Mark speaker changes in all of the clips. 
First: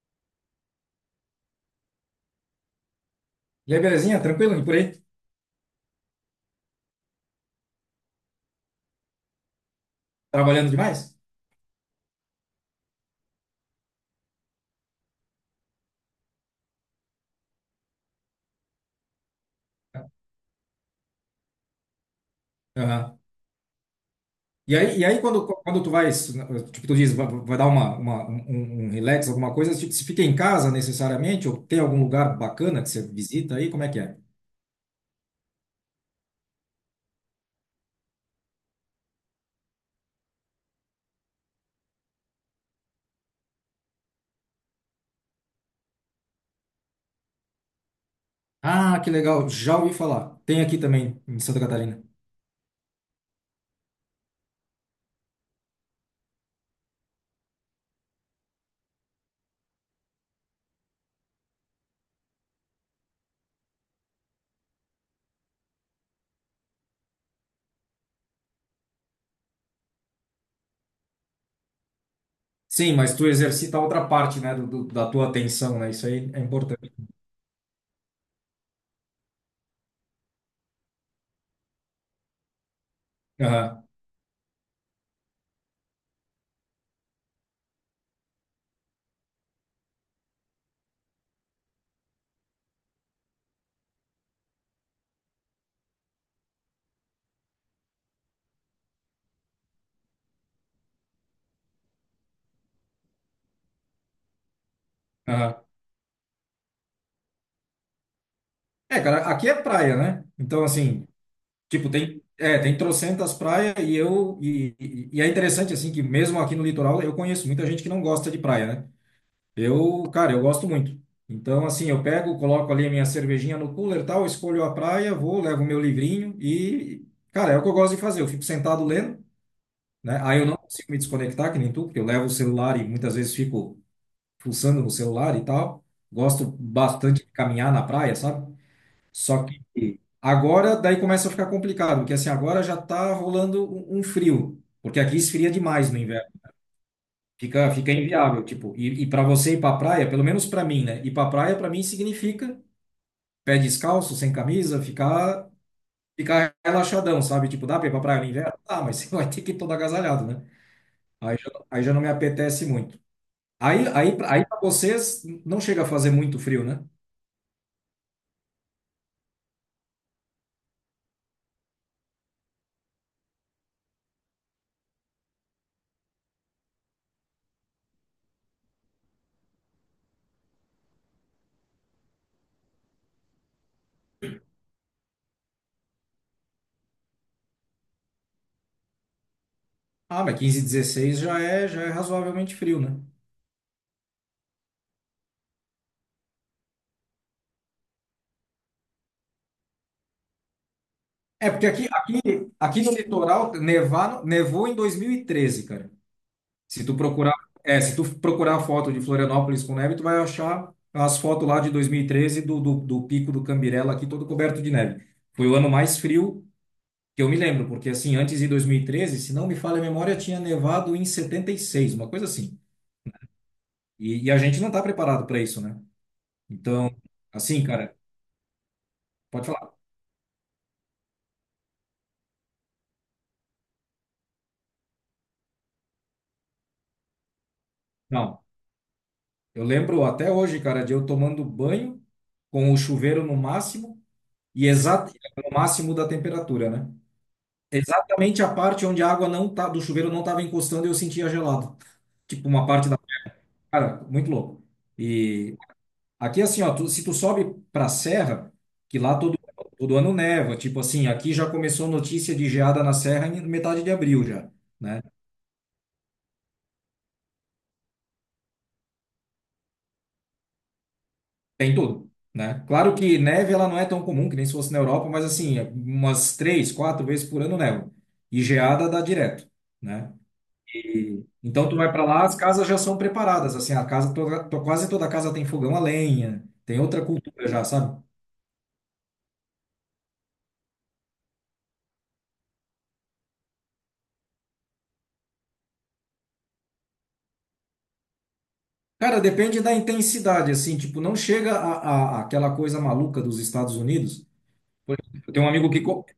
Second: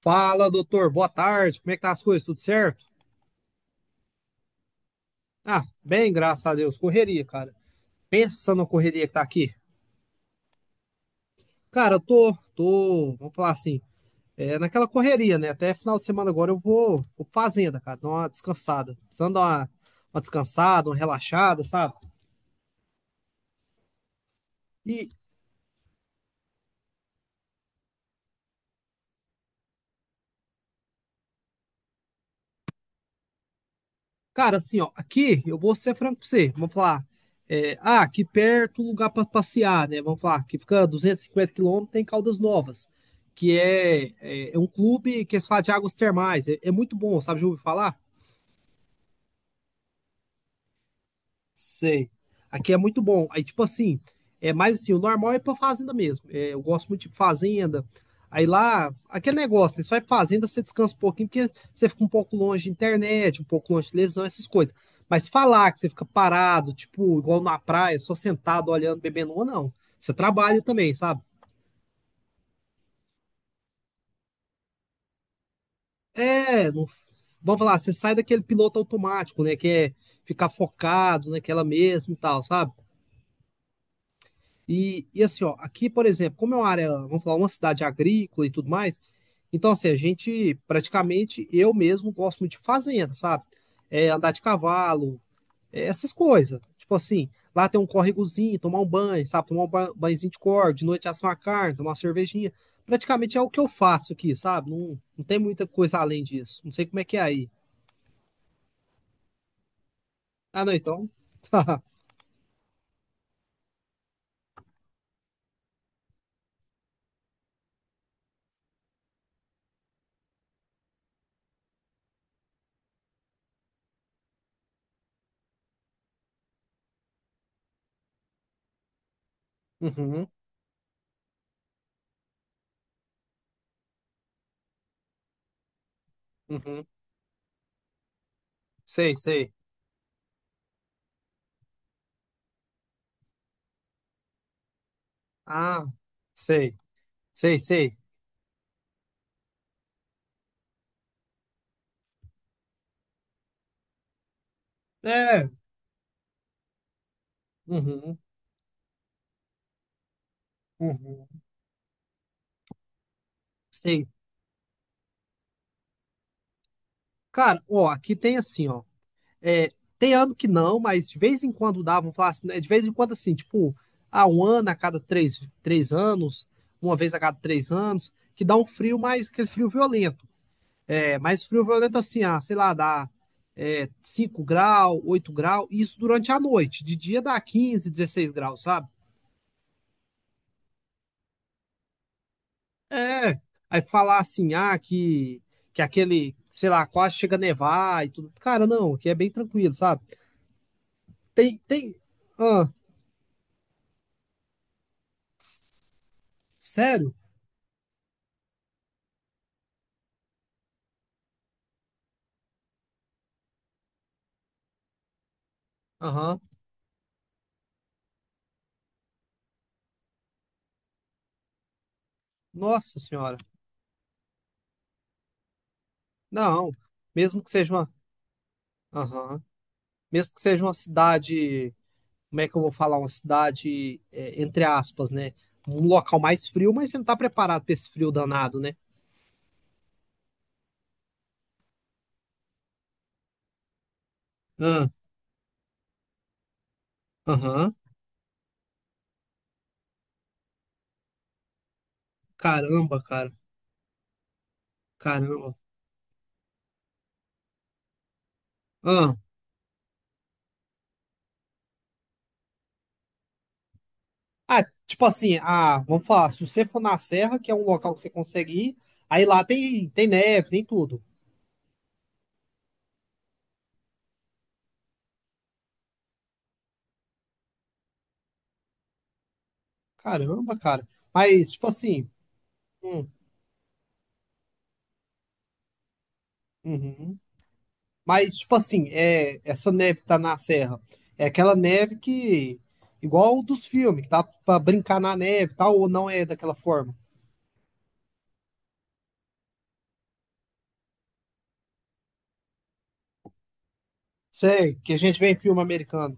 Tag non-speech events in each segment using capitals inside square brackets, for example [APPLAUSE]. Speaker 1: Fala, doutor. Boa tarde. Como é que tá as coisas? Tudo certo?
Speaker 2: E aí, belezinha? Tranquilo? E por aí?
Speaker 1: Ah, bem, graças a Deus. Correria, cara. Pensa na correria que tá aqui.
Speaker 2: Trabalhando demais?
Speaker 1: Cara, eu tô, vamos falar assim, é naquela correria, né? Até final de semana agora eu vou pra fazenda, cara, dar uma descansada. Precisando dar uma descansada, uma relaxada, sabe?
Speaker 2: Aham. E aí, e
Speaker 1: E,
Speaker 2: aí quando tu vai, tipo, tu diz, vai dar uma, um, um um relax, alguma coisa, tipo, se fica em casa necessariamente, ou tem algum lugar bacana que você visita aí, como é que é?
Speaker 1: cara, assim, ó, aqui eu vou ser franco pra você. Vamos falar. Aqui perto, lugar pra passear, né? Vamos falar, que fica 250 km, tem Caldas Novas, que é um clube que se fala de águas termais. É, é muito bom, sabe? Já ouviu falar?
Speaker 2: Ah, que legal, já ouvi falar. Tem aqui também, em Santa Catarina.
Speaker 1: Sei. Aqui é muito bom. Aí, tipo assim, é mais assim, o normal é pra fazenda mesmo. É, eu gosto muito de fazenda. Aí lá, aquele negócio, né? Você vai pra fazenda, você descansa um pouquinho, porque você fica um pouco longe de internet, um pouco longe de televisão, essas coisas. Mas falar que você fica parado, tipo, igual na praia, só sentado, olhando, bebendo, ou não. Você trabalha também, sabe?
Speaker 2: Sim, mas tu exercita outra parte, né, da tua atenção, né? Isso aí é
Speaker 1: É,
Speaker 2: importante.
Speaker 1: vamos falar, você sai daquele piloto automático, né? Que é ficar focado naquela mesmo e tal, sabe?
Speaker 2: Aham,
Speaker 1: E assim, ó, aqui, por exemplo, como é uma área, vamos falar, uma cidade agrícola e tudo mais, então, assim, a gente praticamente, eu mesmo gosto muito de fazenda, sabe? É, andar de cavalo, é, essas coisas. Tipo assim, lá tem um córregozinho, tomar um banho, sabe? Tomar um banhozinho de corda, de noite assar uma carne, tomar uma cervejinha. Praticamente é o que eu faço aqui, sabe? Não, não tem muita
Speaker 2: aham.
Speaker 1: coisa além disso. Não sei como é que é aí.
Speaker 2: É, cara, aqui é praia, né?
Speaker 1: Ah,
Speaker 2: Então,
Speaker 1: não,
Speaker 2: assim,
Speaker 1: então.
Speaker 2: tipo,
Speaker 1: [LAUGHS]
Speaker 2: tem trocentas praias e eu e é interessante assim que mesmo aqui no litoral eu conheço muita gente que não gosta de praia, né? Eu, cara, eu gosto muito. Então, assim, eu pego, coloco ali a minha cervejinha no cooler, e tal, escolho a praia, vou, levo o meu livrinho e, cara, é o que eu gosto de fazer. Eu fico sentado lendo, né?
Speaker 1: Uhum,
Speaker 2: Aí eu não consigo me desconectar que nem tu, porque eu levo o celular e muitas vezes fico fuçando no celular e tal. Gosto
Speaker 1: uhum.
Speaker 2: bastante de caminhar na praia, sabe?
Speaker 1: Sei,
Speaker 2: Só
Speaker 1: sei.
Speaker 2: que agora daí começa a ficar complicado, porque assim, agora já tá rolando um frio, porque aqui esfria
Speaker 1: Ah,
Speaker 2: demais no inverno.
Speaker 1: sei, sei,
Speaker 2: Fica
Speaker 1: sei.
Speaker 2: inviável, tipo, e para você ir para praia, pelo menos para mim, né? Ir para praia para mim significa pé descalço, sem camisa,
Speaker 1: É,
Speaker 2: ficar relaxadão, sabe? Tipo, dá para ir para
Speaker 1: uhum,
Speaker 2: praia no inverno? Ah, mas [LAUGHS] você vai ter que ir todo agasalhado, né?
Speaker 1: uhum.
Speaker 2: Aí já não me apetece muito. Aí
Speaker 1: Sei.
Speaker 2: aí aí para vocês não chega a fazer muito frio, né?
Speaker 1: Cara, ó, aqui tem assim, ó. É, tem ano que não, mas de vez em quando dá, vamos falar assim, né? De vez em quando, assim, tipo, há um ano a cada três anos, uma vez a cada 3 anos, que dá um frio mais, aquele frio violento. É, mas frio violento assim, ah, sei lá, dá é, 5 graus, 8 graus, isso durante a noite. De dia dá 15, 16 graus, sabe?
Speaker 2: Ah, mas 15 16 já é razoavelmente frio, né?
Speaker 1: É, aí falar assim, ah, que aquele, sei lá, quase chega a nevar e tudo. Cara, não, aqui é bem tranquilo, sabe?
Speaker 2: É,
Speaker 1: Tem,
Speaker 2: porque aqui,
Speaker 1: tem.
Speaker 2: aqui,
Speaker 1: Ah,
Speaker 2: aqui no litoral nevar, nevou em 2013, cara. Se tu
Speaker 1: sério?
Speaker 2: procurar, se tu procurar foto de Florianópolis com neve, tu vai achar as fotos lá de 2013 do Pico do Cambirela aqui todo coberto de neve. Foi o ano mais
Speaker 1: Aham.
Speaker 2: frio que eu me lembro, porque assim, antes de 2013, se não me falha a memória, tinha nevado em 76, uma coisa assim.
Speaker 1: Nossa senhora.
Speaker 2: E a gente não tá preparado para isso, né?
Speaker 1: Não,
Speaker 2: Então,
Speaker 1: mesmo que
Speaker 2: assim,
Speaker 1: seja uma.
Speaker 2: cara,
Speaker 1: Aham.
Speaker 2: pode falar.
Speaker 1: Mesmo que seja uma cidade. Como é que eu vou falar? Uma cidade, é, entre aspas, né? Um local mais frio, mas você não tá preparado pra esse frio
Speaker 2: Não,
Speaker 1: danado, né?
Speaker 2: eu lembro até hoje, cara, de eu tomando banho com o chuveiro no máximo. E
Speaker 1: Ah,
Speaker 2: exato, no máximo da temperatura, né?
Speaker 1: aham.
Speaker 2: Exatamente a parte onde a água não tá, do chuveiro não estava encostando e eu sentia gelado. Tipo, uma parte da.
Speaker 1: Caramba, cara.
Speaker 2: Cara, muito louco.
Speaker 1: Caramba.
Speaker 2: E aqui, assim, ó, se tu sobe pra serra, que lá todo ano neva, tipo assim, aqui já começou notícia de geada na serra em metade de abril já,
Speaker 1: Ah,
Speaker 2: né?
Speaker 1: tipo assim, ah, vamos falar, se você for na Serra, que é um local que você consegue ir, aí lá tem, tem neve, tem tudo.
Speaker 2: Tem tudo, né? Claro que neve ela não é tão comum, que nem se fosse na Europa, mas assim, umas três, quatro vezes por ano neva. E geada dá direto, né?
Speaker 1: Caramba, cara. Mas, tipo
Speaker 2: Então tu vai para
Speaker 1: assim,
Speaker 2: lá, as casas já são
Speaker 1: hum,
Speaker 2: preparadas, assim, a casa toda, quase toda casa tem fogão a lenha, tem outra
Speaker 1: uhum.
Speaker 2: cultura já, sabe?
Speaker 1: Mas, tipo assim, é, essa neve que tá na Serra, é aquela neve que, igual dos filmes, que dá pra brincar na neve e tal, ou não é daquela forma?
Speaker 2: Cara, depende da intensidade, assim, tipo, não chega a aquela coisa maluca dos Estados Unidos.
Speaker 1: Sei, que a
Speaker 2: Por
Speaker 1: gente
Speaker 2: exemplo,
Speaker 1: vê em filme americano.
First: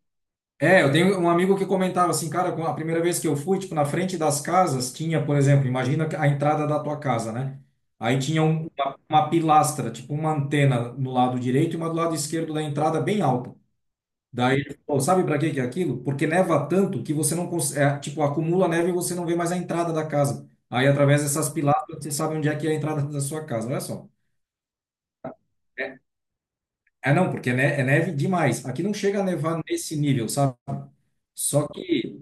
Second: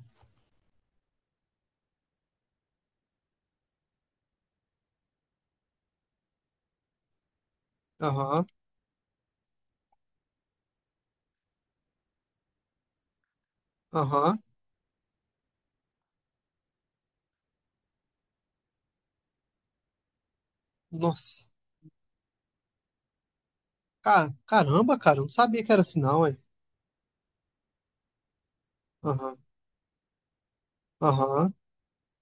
Speaker 2: eu tenho um amigo que comentava assim, cara, a primeira vez que eu fui, tipo, na frente das casas tinha, por exemplo, imagina a entrada da tua casa, né? Aí tinha
Speaker 1: Aham,
Speaker 2: uma pilastra, tipo uma antena no lado direito e uma do lado esquerdo da entrada bem alta.
Speaker 1: aham.
Speaker 2: Daí ele falou, sabe para que que é aquilo? Porque neva tanto que você não consegue, tipo, acumula neve e você não vê mais a entrada da casa. Aí, através
Speaker 1: Nossa,
Speaker 2: dessas pilastras, você sabe onde é que é a entrada da sua casa, olha só.
Speaker 1: Caramba, cara, eu não sabia que era
Speaker 2: É,
Speaker 1: assim, não, hein?
Speaker 2: é, não, porque é neve demais. Aqui não chega a
Speaker 1: Aham,
Speaker 2: nevar nesse nível, sabe?
Speaker 1: aham,
Speaker 2: Só que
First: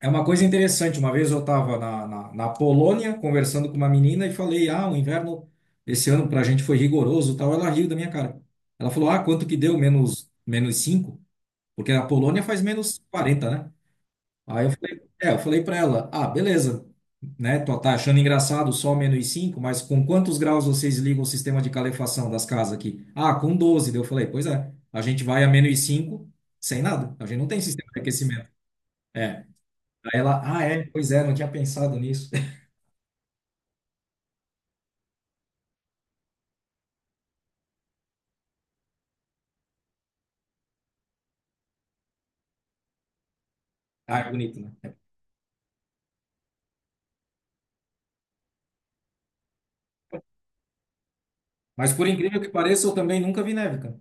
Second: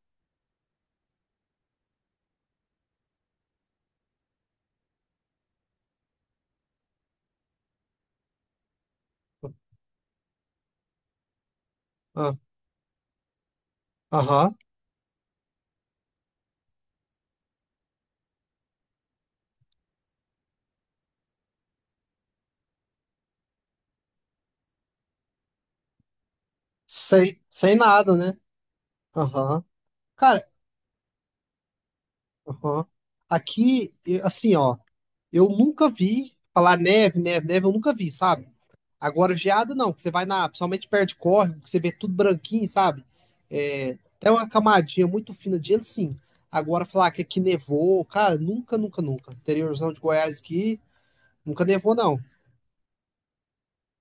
Speaker 2: é uma coisa interessante. Uma vez eu estava na Polônia conversando com uma menina e falei, ah, o inverno esse ano para a gente foi rigoroso, e tal. Ela riu da minha cara. Ela falou, ah, quanto que deu? Menos cinco. Porque a
Speaker 1: ah,
Speaker 2: Polônia faz -40, né?
Speaker 1: aham.
Speaker 2: Aí eu falei para ela, ah, beleza, né? Tá achando engraçado só menos 5, mas com quantos graus vocês ligam o sistema de calefação das casas aqui? Ah, com 12. Daí eu falei, pois é, a gente vai a menos 5 sem nada. A gente
Speaker 1: Sem,
Speaker 2: não tem
Speaker 1: sem
Speaker 2: sistema de
Speaker 1: nada, né?
Speaker 2: aquecimento. É.
Speaker 1: Aham.
Speaker 2: Aí ela,
Speaker 1: Cara,
Speaker 2: ah, é, pois é, não tinha pensado nisso. [LAUGHS]
Speaker 1: aham. Aqui, assim, ó, eu nunca vi falar neve, neve, neve, eu nunca vi, sabe? Agora, geada não, que você vai na, principalmente perto de córrego, que você vê tudo branquinho, sabe? É,
Speaker 2: Ah,
Speaker 1: é
Speaker 2: é
Speaker 1: uma
Speaker 2: bonito, né?
Speaker 1: camadinha muito fina de gelo, sim. Agora, falar que aqui nevou, cara, nunca, nunca, nunca. Interiorzão de Goiás aqui, nunca
Speaker 2: Mas
Speaker 1: nevou,
Speaker 2: por
Speaker 1: não.
Speaker 2: incrível que pareça, eu também nunca vi neve, cara.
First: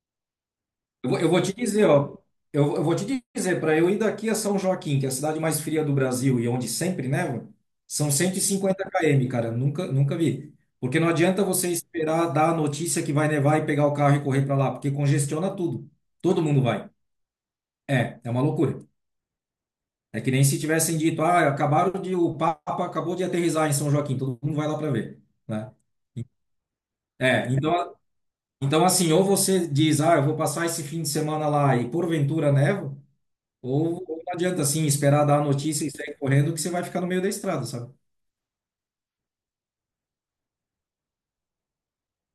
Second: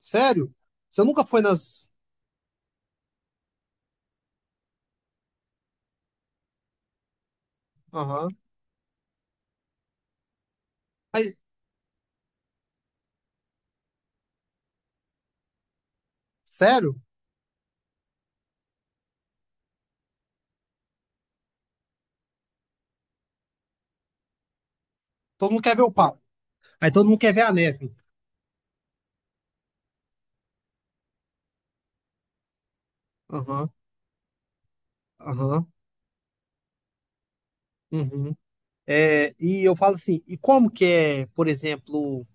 Speaker 1: Sério? Você
Speaker 2: Eu vou,
Speaker 1: nunca
Speaker 2: eu
Speaker 1: foi
Speaker 2: vou te dizer,
Speaker 1: nas.
Speaker 2: ó. Eu vou te dizer, para eu ir daqui a São Joaquim, que é a cidade mais fria do Brasil e onde sempre neva, são
Speaker 1: Aham.
Speaker 2: 150 km, cara. Nunca, nunca vi. Porque não
Speaker 1: Aí,
Speaker 2: adianta você esperar dar a notícia que vai nevar e pegar o carro e correr para lá, porque congestiona tudo. Todo mundo vai.
Speaker 1: sério?
Speaker 2: É uma loucura. É que nem se tivessem dito, ah, acabaram de, o Papa acabou de aterrissar em São Joaquim, todo mundo vai lá para ver,
Speaker 1: Todo mundo
Speaker 2: né?
Speaker 1: quer ver o pau. Aí todo mundo quer ver
Speaker 2: É,
Speaker 1: a neve.
Speaker 2: então assim, ou você diz, ah, eu vou passar esse fim de semana lá e porventura neva.
Speaker 1: Aham,
Speaker 2: Ou não adianta assim esperar dar a
Speaker 1: aham.
Speaker 2: notícia e sair correndo que você vai ficar no meio da estrada, sabe?
Speaker 1: Uhum. É, e eu falo assim, e como que é, por exemplo,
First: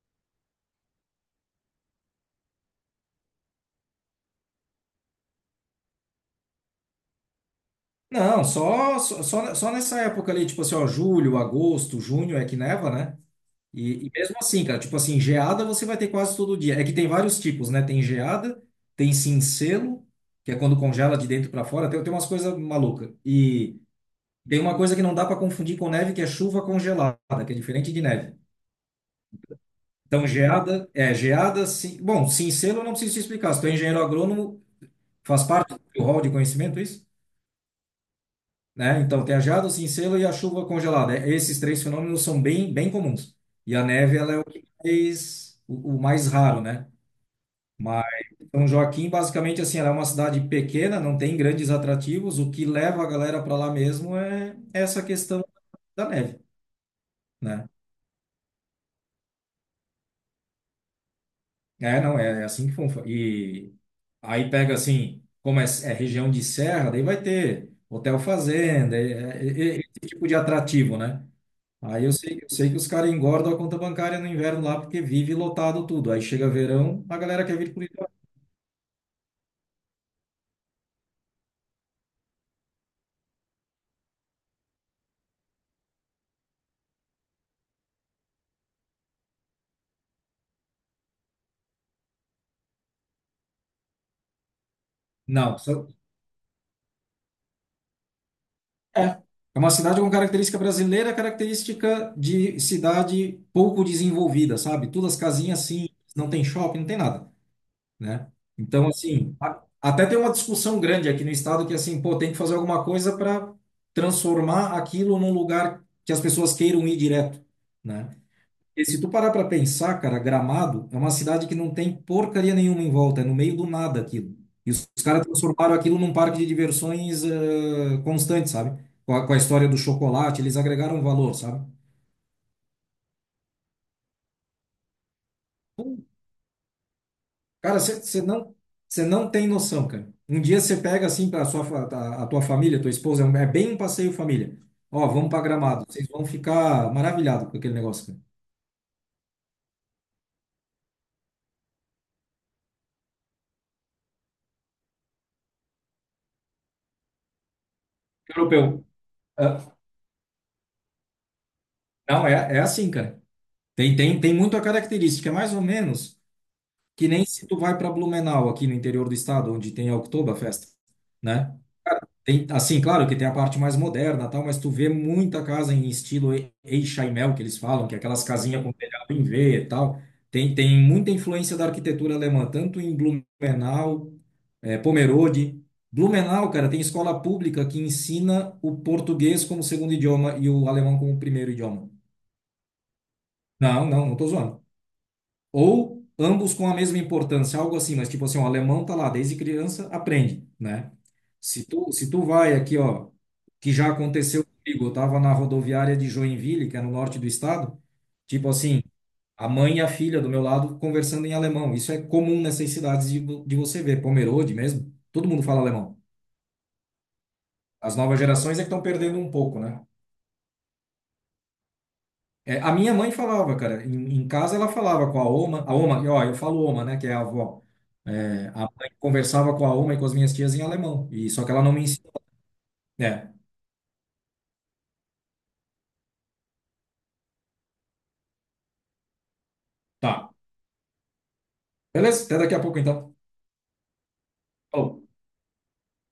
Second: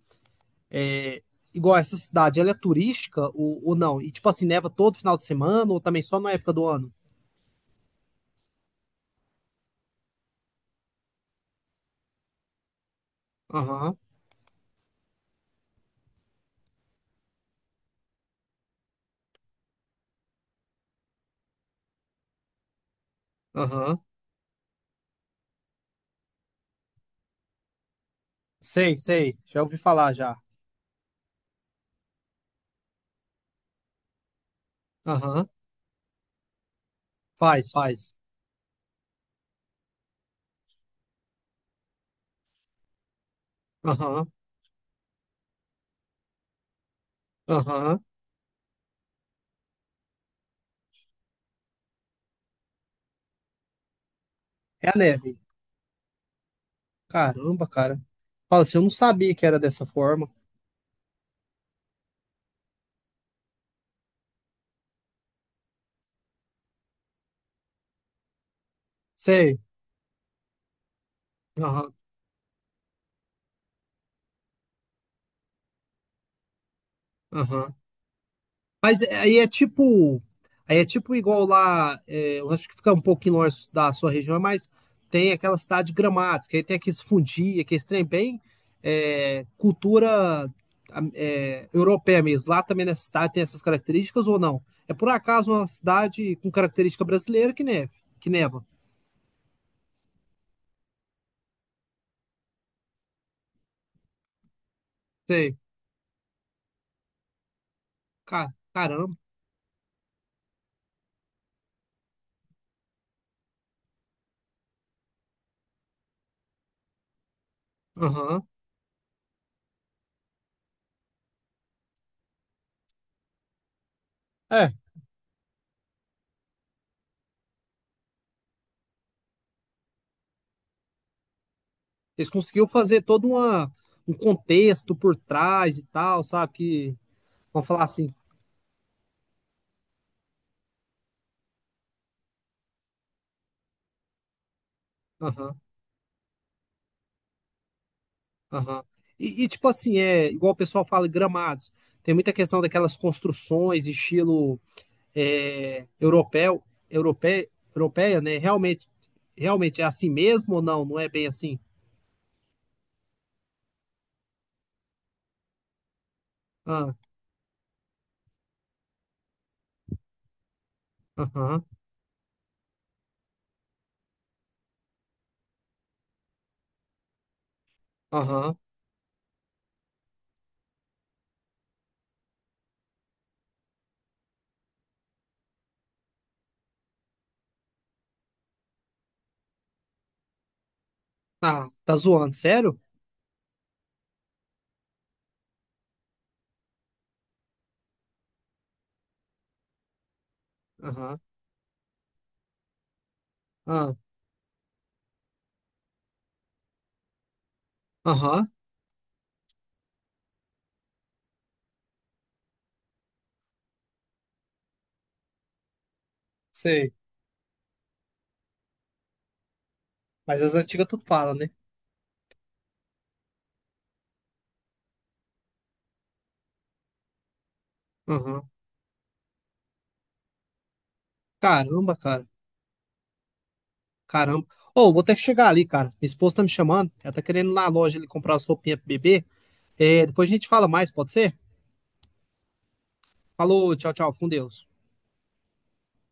Speaker 1: é igual essa cidade, ela é turística ou não? E tipo assim, neva todo final de semana ou também só na época do ano?
Speaker 2: Não, só nessa época ali, tipo assim, ó, julho, agosto, junho é que neva, né?
Speaker 1: Aham,
Speaker 2: E mesmo assim, cara, tipo assim, geada você vai ter quase todo dia. É que tem vários tipos, né? Tem geada, tem cincelo, que é quando congela de dentro para fora, tem umas coisas malucas. E
Speaker 1: aham.
Speaker 2: tem uma coisa que não dá para confundir com neve, que é chuva congelada, que é diferente de neve.
Speaker 1: Sei, sei. Já ouvi falar
Speaker 2: Então,
Speaker 1: já.
Speaker 2: geada, é, geada, sim, bom, cincelo eu não preciso te explicar. Se tu é engenheiro agrônomo, faz
Speaker 1: Aham.
Speaker 2: parte do rol de conhecimento isso?
Speaker 1: Faz, faz.
Speaker 2: Né? Então, tem a geada, o cincelo e a chuva congelada. É, esses três fenômenos são bem, bem comuns. E a neve,
Speaker 1: Aham,
Speaker 2: ela é o que mais, o mais raro, né?
Speaker 1: aham.
Speaker 2: Mas São Joaquim, basicamente, assim, ela é uma cidade pequena, não tem grandes atrativos. O que leva a galera para lá mesmo é
Speaker 1: É a
Speaker 2: essa
Speaker 1: neve.
Speaker 2: questão da neve,
Speaker 1: Caramba,
Speaker 2: né?
Speaker 1: cara. Fala assim, eu não sabia que era dessa forma.
Speaker 2: É, não, é assim que funfa. E aí pega, assim, como é, é região de serra, daí vai ter hotel fazenda,
Speaker 1: Sei.
Speaker 2: esse tipo de atrativo, né?
Speaker 1: Aham,
Speaker 2: Aí eu sei que os caras engordam a conta bancária no inverno lá porque vive lotado tudo. Aí chega verão, a galera quer vir
Speaker 1: aham.
Speaker 2: para o litoral.
Speaker 1: Mas é, aí é tipo igual lá, é, eu acho que fica um pouquinho longe da sua região, mas tem aquela cidade gramática, aí tem aqueles fundi, aqueles trem bem é, cultura é, europeia mesmo. Lá também nessa cidade tem essas características ou não? É por acaso
Speaker 2: Não,
Speaker 1: uma cidade com característica brasileira que neva.
Speaker 2: é. É uma cidade com característica brasileira, característica de cidade pouco desenvolvida, sabe? Todas as
Speaker 1: Sei.
Speaker 2: casinhas assim, não tem shopping, não tem nada, né? Então,
Speaker 1: Caramba.
Speaker 2: assim, até tem uma discussão grande aqui no estado que, assim, pô, tem que fazer alguma coisa para transformar aquilo num lugar que as pessoas queiram ir direto, né?
Speaker 1: Aham.
Speaker 2: E se tu parar pra pensar, cara, Gramado é uma cidade que não tem porcaria nenhuma em volta, é no meio do nada aquilo. E
Speaker 1: É.
Speaker 2: os caras transformaram aquilo num parque de diversões constante, sabe? Com a história do chocolate, eles agregaram valor, sabe?
Speaker 1: Eles conseguiram fazer todo uma, um contexto por trás e tal, sabe? Que, vamos
Speaker 2: Cara,
Speaker 1: falar assim.
Speaker 2: você não tem noção, cara. Um dia você pega assim para sua a tua família, tua esposa, é bem um passeio família. Ó, vamos para
Speaker 1: Aham.
Speaker 2: Gramado, vocês vão ficar maravilhados com aquele negócio,
Speaker 1: Aham. E, tipo assim, é igual o pessoal fala, gramados. Tem muita questão daquelas construções, estilo é, europeu, europeia, né?
Speaker 2: cara. Europeu.
Speaker 1: Realmente,
Speaker 2: Ah,
Speaker 1: realmente é assim mesmo ou não? Não é bem assim?
Speaker 2: não, é assim, cara. Tem muita característica, é mais ou menos.
Speaker 1: Ah,
Speaker 2: Que nem se tu vai para Blumenau, aqui no interior do estado, onde tem a Oktoberfest, né?
Speaker 1: aham,
Speaker 2: Tem, assim, claro que tem a parte mais moderna, tal, mas tu vê muita casa em estilo Eichheimel, que eles falam, que é aquelas
Speaker 1: aham.
Speaker 2: casinhas com telhado em V e tal. Tem muita influência da arquitetura alemã, tanto em Blumenau, Pomerode. Blumenau, cara, tem escola pública que ensina o português como segundo idioma e o alemão como primeiro
Speaker 1: Ah,
Speaker 2: idioma.
Speaker 1: tá zoando, sério?
Speaker 2: Não, não, não tô zoando. Ou ambos com a mesma importância, algo assim, mas tipo assim, o alemão tá lá desde criança, aprende, né?
Speaker 1: Aham,
Speaker 2: Se tu vai aqui, ó, que já
Speaker 1: ah,
Speaker 2: aconteceu comigo, eu tava na rodoviária de Joinville, que é no norte do estado,
Speaker 1: aham,
Speaker 2: tipo assim, a mãe e a filha do meu lado conversando em alemão. Isso é comum nessas cidades de você ver, Pomerode mesmo, todo mundo fala alemão.
Speaker 1: sei.
Speaker 2: As novas gerações é que estão perdendo um pouco, né?
Speaker 1: Mas as antigas tudo fala, né?
Speaker 2: É, a minha mãe falava, cara, em casa ela falava com a Oma, e, ó, eu falo Oma, né, que é a avó. É,
Speaker 1: Aham.
Speaker 2: a mãe conversava com a Oma e com as minhas tias em alemão, e só que ela não me
Speaker 1: Caramba,
Speaker 2: ensinou.
Speaker 1: cara.
Speaker 2: É,
Speaker 1: Caramba. Ô, vou ter que chegar ali, cara. Minha esposa tá me chamando. Ela tá querendo ir lá na loja ali comprar as roupinhas pro bebê. É, depois
Speaker 2: tá.
Speaker 1: a gente fala mais, pode ser?
Speaker 2: Beleza? Até daqui a pouco então.
Speaker 1: Falou, tchau, tchau, com Deus.
Speaker 2: Falou.